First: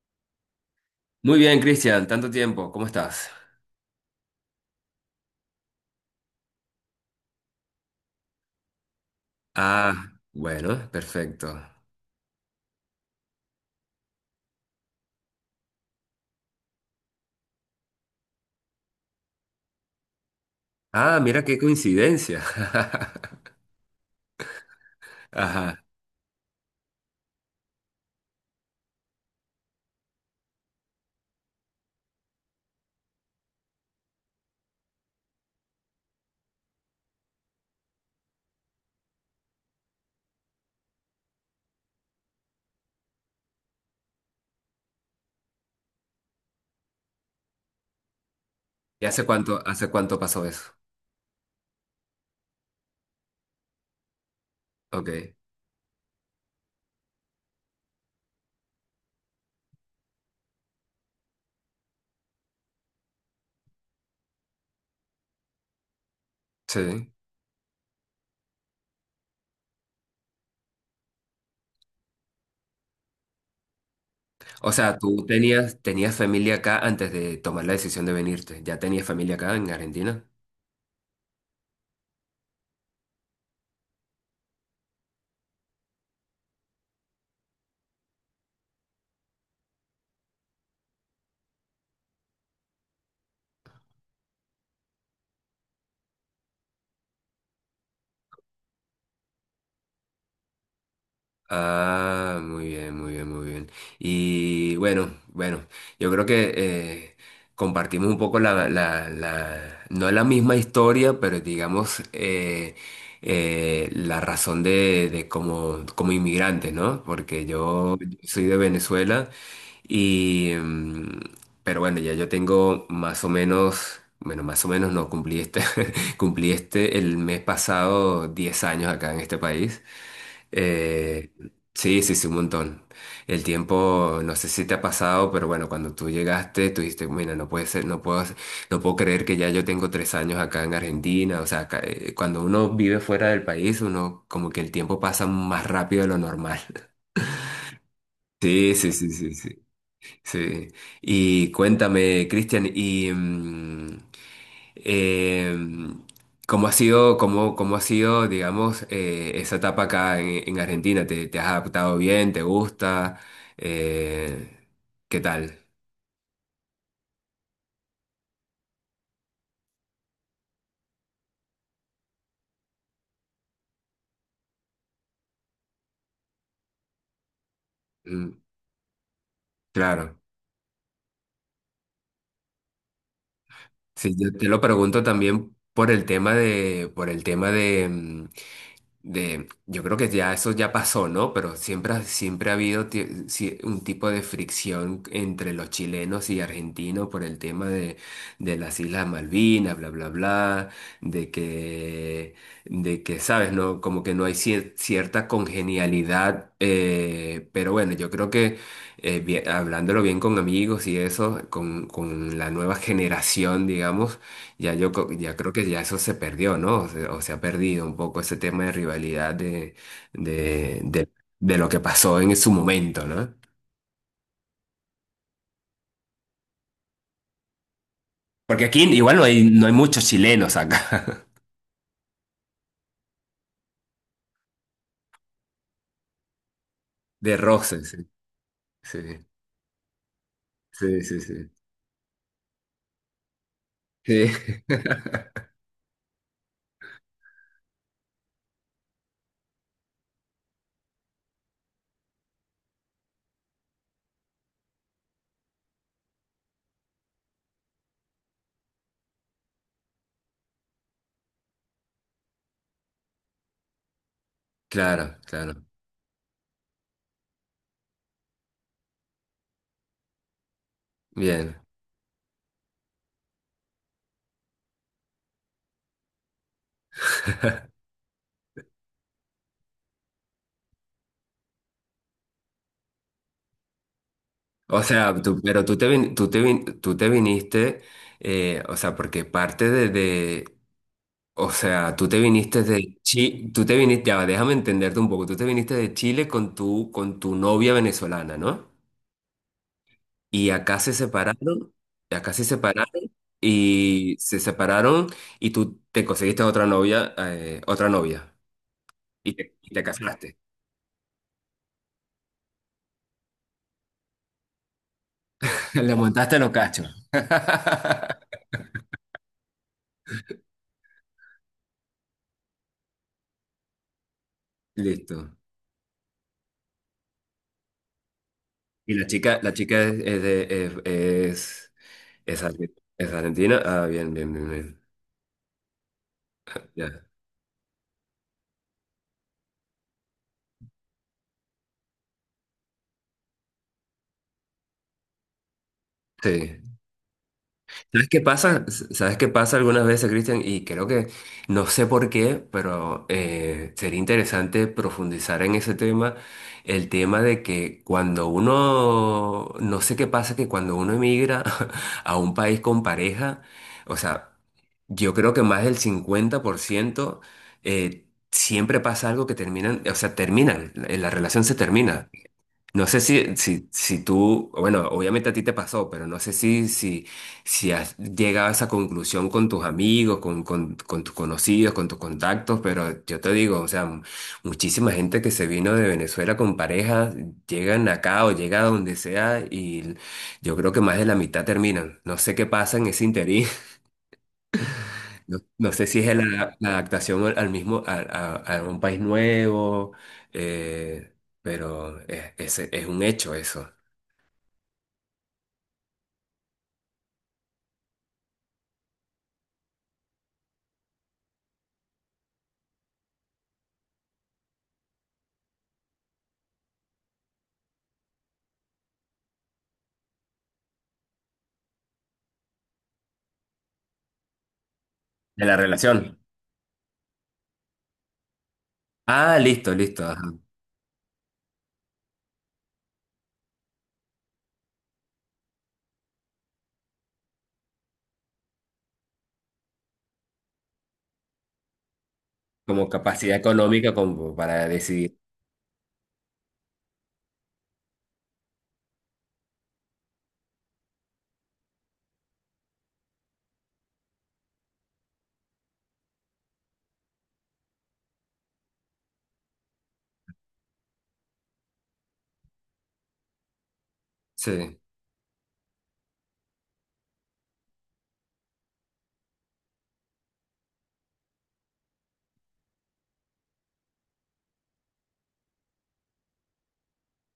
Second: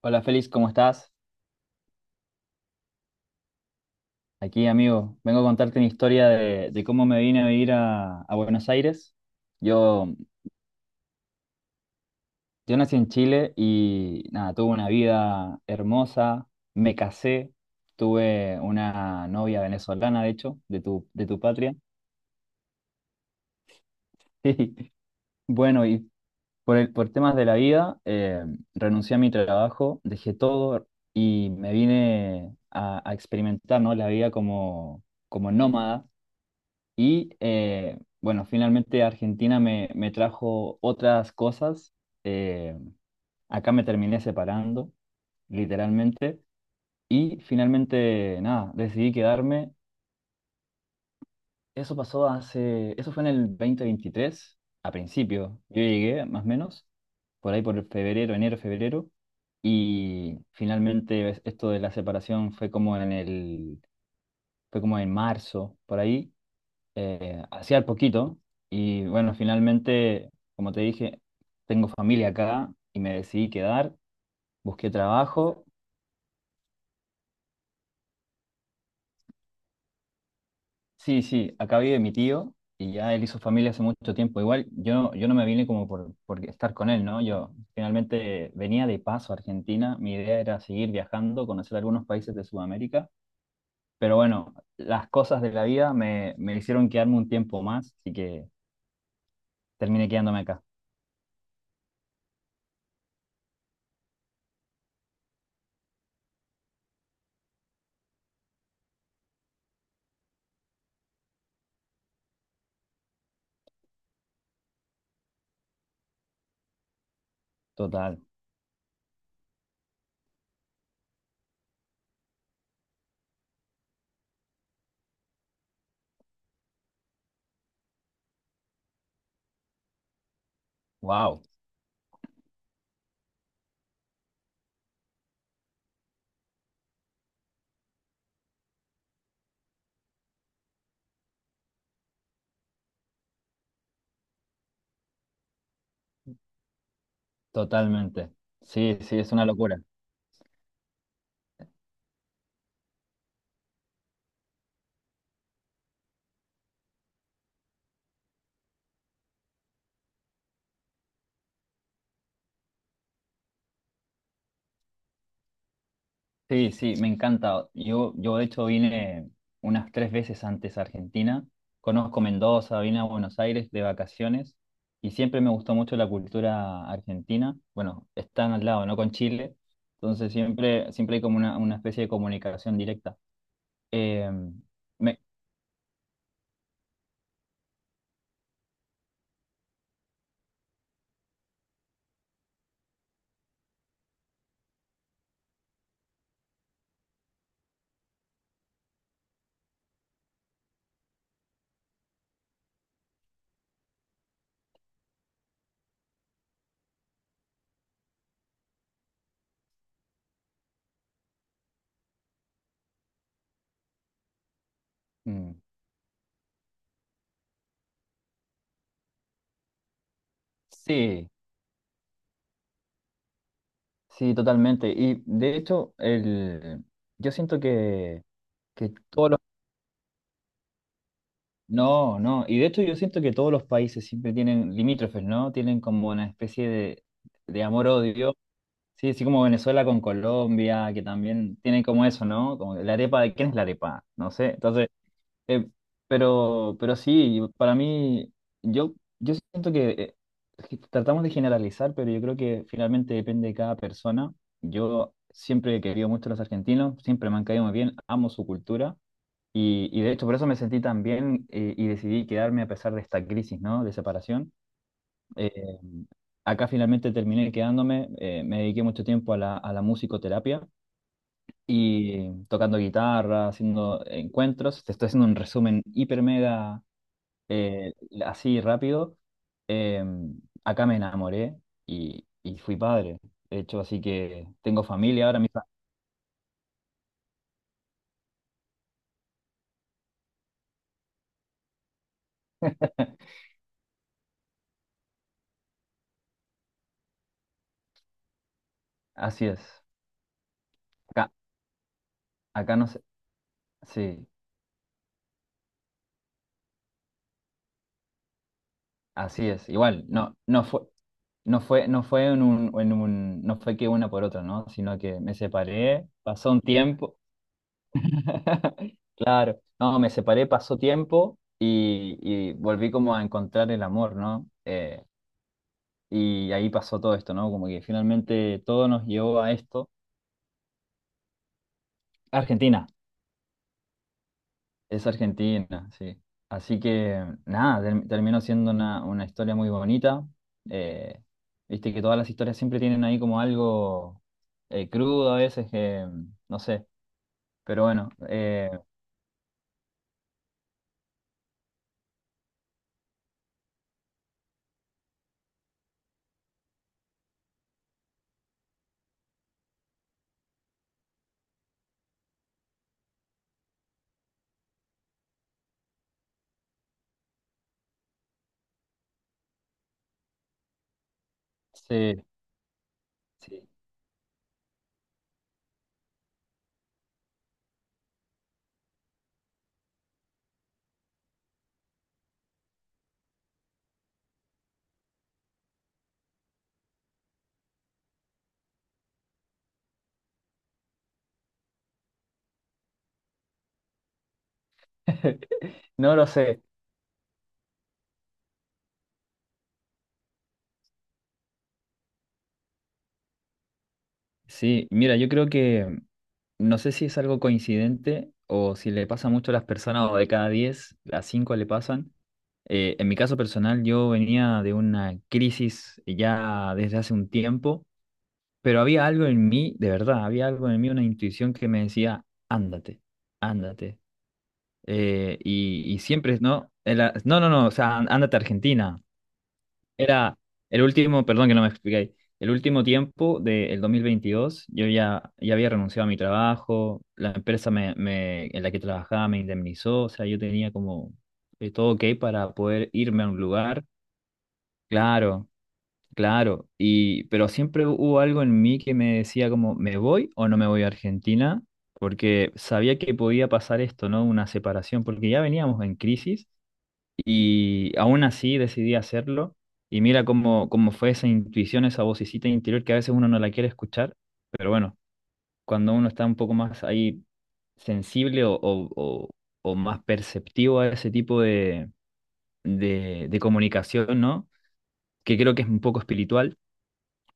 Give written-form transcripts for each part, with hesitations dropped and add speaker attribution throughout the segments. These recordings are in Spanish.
Speaker 1: Hola Félix, ¿cómo estás?
Speaker 2: Muy bien, Cristian, tanto tiempo, ¿cómo estás?
Speaker 1: Aquí, amigo. Vengo a contarte mi historia de cómo me vine a vivir a Buenos Aires. Yo,
Speaker 2: Ah, bueno, perfecto.
Speaker 1: yo nací en Chile y nada, tuve una vida hermosa, me casé, tuve una novia venezolana, de hecho, de tu,
Speaker 2: Ah,
Speaker 1: de tu
Speaker 2: mira qué
Speaker 1: patria.
Speaker 2: coincidencia. Ajá.
Speaker 1: Bueno, y por temas de la vida, renuncié a mi trabajo, dejé todo y me vine a experimentar, ¿no? La vida como, como nómada. Bueno, finalmente Argentina me trajo otras cosas. eh, Acá me terminé separando, literalmente. Y finalmente, nada,
Speaker 2: ¿Y
Speaker 1: decidí
Speaker 2: hace cuánto,
Speaker 1: quedarme.
Speaker 2: hace cuánto pasó eso?
Speaker 1: Eso pasó hace, eso fue en el 2023, a
Speaker 2: Ok,
Speaker 1: principio. Yo llegué, más o menos, por ahí por febrero, enero, febrero. Y finalmente esto de la separación fue como fue como en marzo, por ahí.
Speaker 2: sí.
Speaker 1: Hacía al poquito y bueno, finalmente, como te dije, tengo familia acá y me decidí quedar,
Speaker 2: O
Speaker 1: busqué
Speaker 2: sea, tú
Speaker 1: trabajo.
Speaker 2: tenías, tenías familia acá antes de tomar la decisión de venirte. ¿Ya tenías familia acá en Argentina?
Speaker 1: Sí, sí, acá vive mi tío y ya él hizo familia hace mucho tiempo. Igual yo no me vine como por estar con él, ¿no? Yo finalmente venía de paso a Argentina, mi idea era seguir viajando, conocer algunos países de Sudamérica, pero bueno, las cosas de la vida me hicieron quedarme un tiempo más, así que terminé quedándome acá.
Speaker 2: Ah, muy bien, muy bien, muy bien. Y bueno, bueno, yo creo que compartimos un poco no la misma historia, pero digamos la razón de como inmigrante, ¿no? Porque yo
Speaker 1: Total.
Speaker 2: soy de Venezuela y pero bueno, ya yo tengo más o menos, bueno, más o menos no, cumplí cumplí el mes pasado 10 años acá en este país. Eh,
Speaker 1: Wow.
Speaker 2: Sí, sí, sí, un montón. El tiempo, no sé si te ha pasado, pero bueno, cuando tú llegaste, tú dijiste, mira, no puede ser, no puedo creer que ya yo tengo tres años acá en Argentina. O sea, acá, cuando uno vive fuera del país, uno como que el tiempo pasa más rápido de lo normal.
Speaker 1: Totalmente.
Speaker 2: Sí, sí,
Speaker 1: Sí,
Speaker 2: sí,
Speaker 1: sí, es
Speaker 2: sí,
Speaker 1: una
Speaker 2: sí,
Speaker 1: locura.
Speaker 2: sí. Y cuéntame, Cristian, eh, ¿cómo ha sido, cómo, cómo ha sido, digamos, esa etapa acá en, Argentina? ¿Te has adaptado bien? ¿Te gusta? Eh, ¿Qué tal?
Speaker 1: Sí, sí, me encanta. Yo de hecho vine unas tres veces antes a Argentina. Conozco Mendoza, vine a Buenos Aires de vacaciones y siempre me gustó mucho la cultura argentina. Bueno,
Speaker 2: Mm,
Speaker 1: están al lado, ¿no? Con Chile.
Speaker 2: claro.
Speaker 1: Entonces siempre, siempre hay como una especie de comunicación directa.
Speaker 2: Sí,
Speaker 1: Eh,
Speaker 2: yo te lo pregunto
Speaker 1: me-
Speaker 2: también por el tema de, por el tema de, mm, de, yo creo que ya eso ya pasó, ¿no? Pero siempre, siempre ha habido un tipo de fricción entre los chilenos y argentinos por el tema de las Islas Malvinas, bla, bla, bla, de que, de que, ¿sabes? No, como que no hay cierta congenialidad, pero bueno, yo creo que hablándolo bien con amigos y eso, con la nueva generación, digamos, ya creo
Speaker 1: mm,
Speaker 2: que ya eso se perdió, ¿no? O se ha perdido un poco ese tema de rivalidad de, de,
Speaker 1: sí,
Speaker 2: de lo que pasó en su momento, ¿no?
Speaker 1: sí, totalmente. Y de hecho, yo siento
Speaker 2: Porque aquí
Speaker 1: que
Speaker 2: igual no
Speaker 1: todos los
Speaker 2: hay, no hay muchos chilenos acá.
Speaker 1: No, no. Y de hecho yo siento que todos los países siempre tienen limítrofes, ¿no? Tienen como una especie
Speaker 2: De
Speaker 1: de
Speaker 2: roces, sí.
Speaker 1: amor-odio.
Speaker 2: Sí,
Speaker 1: Sí, así como Venezuela con Colombia,
Speaker 2: sí,
Speaker 1: que
Speaker 2: sí, sí.
Speaker 1: también tienen como eso, ¿no? Como la arepa, de quién es la arepa,
Speaker 2: Sí.
Speaker 1: no sé. Entonces, eh, pero sí, para mí, yo, yo siento que es que tratamos de generalizar, pero yo creo que finalmente depende de cada persona. Yo siempre he querido mucho a los argentinos, siempre me han caído muy bien, amo su cultura. Y de hecho por eso me sentí tan bien, y decidí quedarme a pesar de esta crisis, ¿no? De separación.
Speaker 2: Claro,
Speaker 1: Eh,
Speaker 2: claro.
Speaker 1: Acá finalmente terminé quedándome, me dediqué mucho tiempo a a la musicoterapia
Speaker 2: Bien.
Speaker 1: y tocando guitarra, haciendo encuentros. Te estoy haciendo un resumen hiper mega, eh, así rápido. Eh, Acá me enamoré y fui padre, de hecho, así que
Speaker 2: O
Speaker 1: tengo
Speaker 2: sea,
Speaker 1: familia ahora,
Speaker 2: tú,
Speaker 1: mi
Speaker 2: pero tú te, vin- tú te, vin- tú te viniste, eh, o sea, porque parte de, o sea, tú te viniste de Chile, tú te viniste, ya, va, déjame entenderte un poco, tú te viniste de Chile con tu novia venezolana, ¿no?
Speaker 1: así es.
Speaker 2: Y acá se
Speaker 1: Acá,
Speaker 2: separaron, y acá
Speaker 1: acá no sé, sí.
Speaker 2: se separaron, y tú te conseguiste otra novia, y
Speaker 1: Así
Speaker 2: te,
Speaker 1: es,
Speaker 2: y te
Speaker 1: igual,
Speaker 2: casaste.
Speaker 1: no fue en no fue que una por otra, ¿no? Sino que me
Speaker 2: Le
Speaker 1: separé,
Speaker 2: montaste los
Speaker 1: pasó un
Speaker 2: cachos.
Speaker 1: tiempo, claro, no, me separé, pasó tiempo y volví como a encontrar el amor, ¿no?
Speaker 2: Listo.
Speaker 1: Y ahí pasó todo esto, ¿no? Como que finalmente todo
Speaker 2: Y la
Speaker 1: nos
Speaker 2: chica,
Speaker 1: llevó a
Speaker 2: la chica
Speaker 1: esto.
Speaker 2: es, de- es,
Speaker 1: Argentina.
Speaker 2: es argentina. Ah, bien, bien, bien, bien.
Speaker 1: Es Argentina, sí. Así
Speaker 2: Ya.
Speaker 1: que nada, terminó siendo una historia muy bonita. Eh, Viste que todas las historias siempre tienen ahí como algo, crudo a veces, que no
Speaker 2: Sí.
Speaker 1: sé, pero
Speaker 2: ¿Sabes
Speaker 1: bueno,
Speaker 2: qué pasa? ¿Sabes qué pasa algunas veces, Cristian? Y creo que, no sé por qué, pero sería interesante profundizar en ese tema, el tema de que cuando uno, no sé qué pasa, que cuando uno emigra a un país con pareja, o sea, yo creo que más del 50% eh, siempre pasa algo que terminan, o sea, terminan, la relación se termina.
Speaker 1: sí,
Speaker 2: No sé si,
Speaker 1: sí.
Speaker 2: si, si tú, bueno, obviamente a ti te pasó, pero no sé si has llegado a esa conclusión con tus amigos, con tus conocidos, con tus contactos, pero yo te digo, o sea, muchísima gente que se vino de Venezuela con pareja, llegan acá o llega a donde sea y yo creo que más de la mitad terminan. No sé qué pasa en ese interín, no, no sé si
Speaker 1: No
Speaker 2: es
Speaker 1: lo
Speaker 2: la,
Speaker 1: sé.
Speaker 2: la adaptación al mismo, a un país nuevo, eh, pero es, es un hecho eso,
Speaker 1: Sí, mira, yo creo que no sé si es algo coincidente o si le pasa mucho a las personas o de cada 10 a 5 le pasan. En mi caso personal, yo venía de una crisis ya desde hace un tiempo. Pero había algo en mí, de verdad, había algo en mí, una intuición que me decía, ándate, ándate.
Speaker 2: de la
Speaker 1: Y
Speaker 2: relación.
Speaker 1: siempre, no, o sea, ándate a Argentina.
Speaker 2: Ah, listo, listo. Ajá.
Speaker 1: Era el último, perdón que no me expliqué, el último tiempo del 2022, ya había renunciado a mi trabajo, la empresa en la que trabajaba me indemnizó, o sea, yo tenía como, todo ok para
Speaker 2: Como
Speaker 1: poder irme a
Speaker 2: capacidad
Speaker 1: un lugar.
Speaker 2: económica como para decidir.
Speaker 1: Claro, claro, y pero siempre hubo algo en mí que me decía como, ¿me voy o no me voy a Argentina? Porque sabía que podía pasar esto, ¿no? Una separación, porque ya veníamos en crisis y aún así decidí hacerlo. Y mira cómo, cómo fue esa intuición, esa vocecita interior que a veces uno no la quiere escuchar, pero
Speaker 2: Sí,
Speaker 1: bueno, cuando uno está un poco más ahí sensible o más perceptivo a ese tipo de, de comunicación, ¿no? Que creo que es un poco espiritual,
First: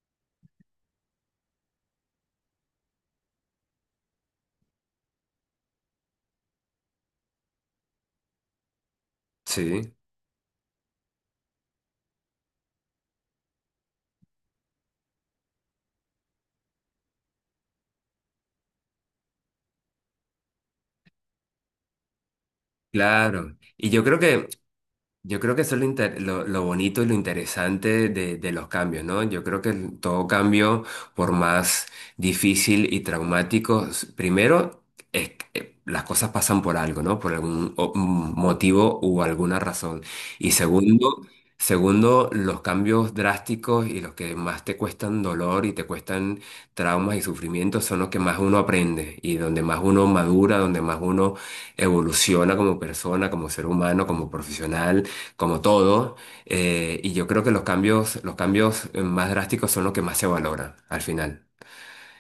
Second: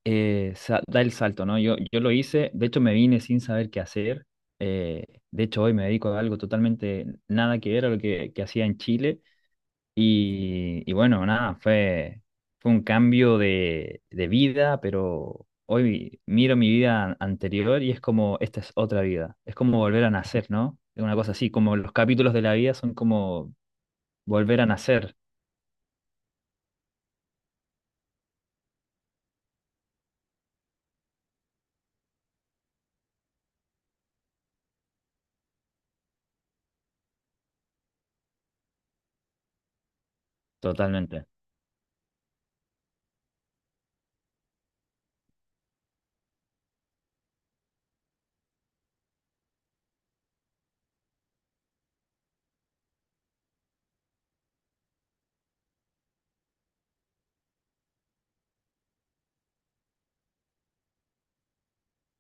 Speaker 1: da el salto, ¿no? Yo lo hice, de hecho me vine sin saber qué hacer, eh, de hecho hoy me dedico a algo totalmente nada que ver a lo que hacía en Chile
Speaker 2: sí,
Speaker 1: y bueno, nada, fue un cambio de vida, pero hoy miro mi vida anterior y es como, esta es otra vida, es como volver a nacer, ¿no? Es una cosa así, como los capítulos de la vida son como
Speaker 2: claro.
Speaker 1: volver a nacer
Speaker 2: Yo creo que eso es lo bonito y lo interesante de los cambios, ¿no? Yo creo que todo cambio, por más difícil y traumático, primero es que las cosas pasan por algo, ¿no? Por algún un motivo u alguna razón. Y segundo,
Speaker 1: totalmente.
Speaker 2: segundo, los cambios drásticos y los que más te cuestan dolor y te cuestan traumas y sufrimientos son los que más uno aprende y donde más uno madura, donde más uno evoluciona como persona, como ser humano, como profesional, como todo, y yo creo que los cambios más drásticos son los que más se valoran al final.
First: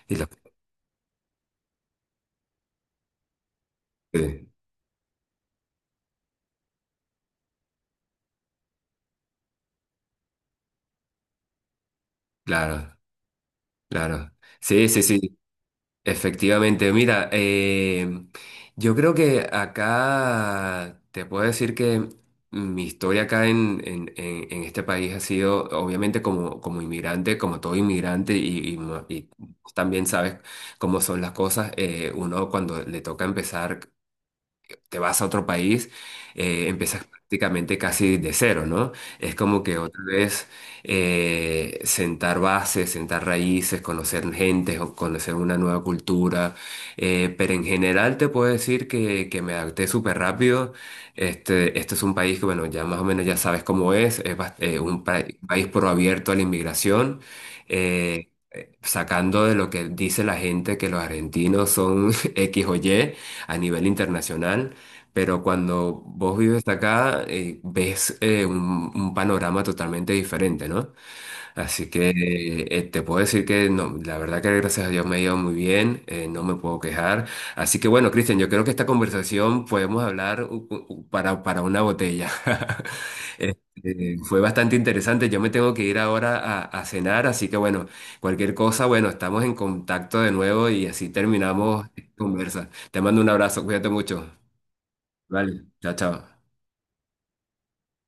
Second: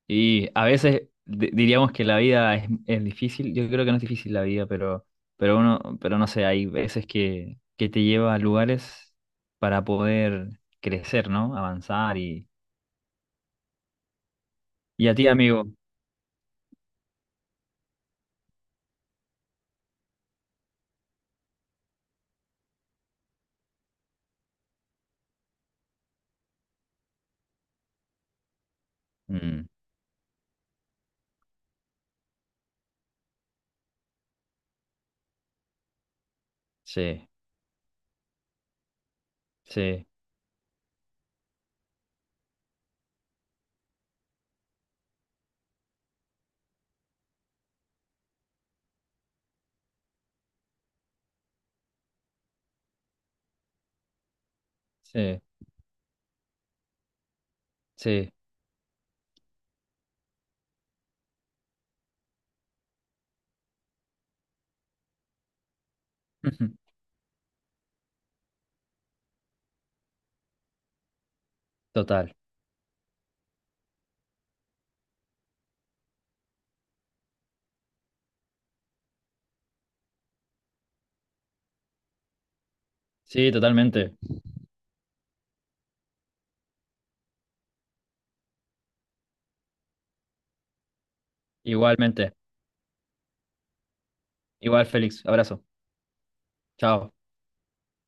Speaker 2: Y los-
Speaker 1: Y a veces diríamos que la vida es difícil. Yo creo que no es difícil la
Speaker 2: sí,
Speaker 1: vida, pero no sé, hay veces que te lleva a lugares para poder crecer, ¿no? Avanzar
Speaker 2: claro, claro. Sí, sí,
Speaker 1: y a ti,
Speaker 2: sí,
Speaker 1: amigo.
Speaker 2: efectivamente. Mira, yo creo que acá te puedo decir que mi historia acá en, en este país ha sido, obviamente, como inmigrante, como todo inmigrante, y, y
Speaker 1: Mm,
Speaker 2: también sabes cómo son las cosas, uno cuando le toca empezar. Te vas a otro país, empiezas
Speaker 1: sí,
Speaker 2: prácticamente casi de cero, ¿no? Es como que otra
Speaker 1: sí,
Speaker 2: vez sentar bases, sentar raíces, conocer gente, o conocer una nueva cultura. Pero en general te puedo decir que, me adapté súper rápido. Este es un país que, bueno, ya más o menos ya sabes cómo es,
Speaker 1: sí,
Speaker 2: país pro abierto a la inmigración.
Speaker 1: sí.
Speaker 2: Sacando de lo que dice la gente que los argentinos son X o Y a nivel internacional, pero cuando vos vives acá, ves un panorama totalmente diferente, ¿no? Así
Speaker 1: Total.
Speaker 2: que te puedo decir que no, la verdad que gracias a Dios me ha ido muy bien, no me puedo quejar. Así que bueno, Cristian, yo creo que esta conversación podemos hablar para una botella.
Speaker 1: Sí, totalmente.
Speaker 2: Fue bastante interesante, yo me tengo que ir ahora a, cenar, así que bueno, cualquier cosa, bueno, estamos en contacto de nuevo y así terminamos esta
Speaker 1: Igualmente.
Speaker 2: conversa. Te mando un abrazo, cuídate mucho.
Speaker 1: Igual, Félix. Abrazo.
Speaker 2: Vale, chao, chao.
Speaker 1: Chao.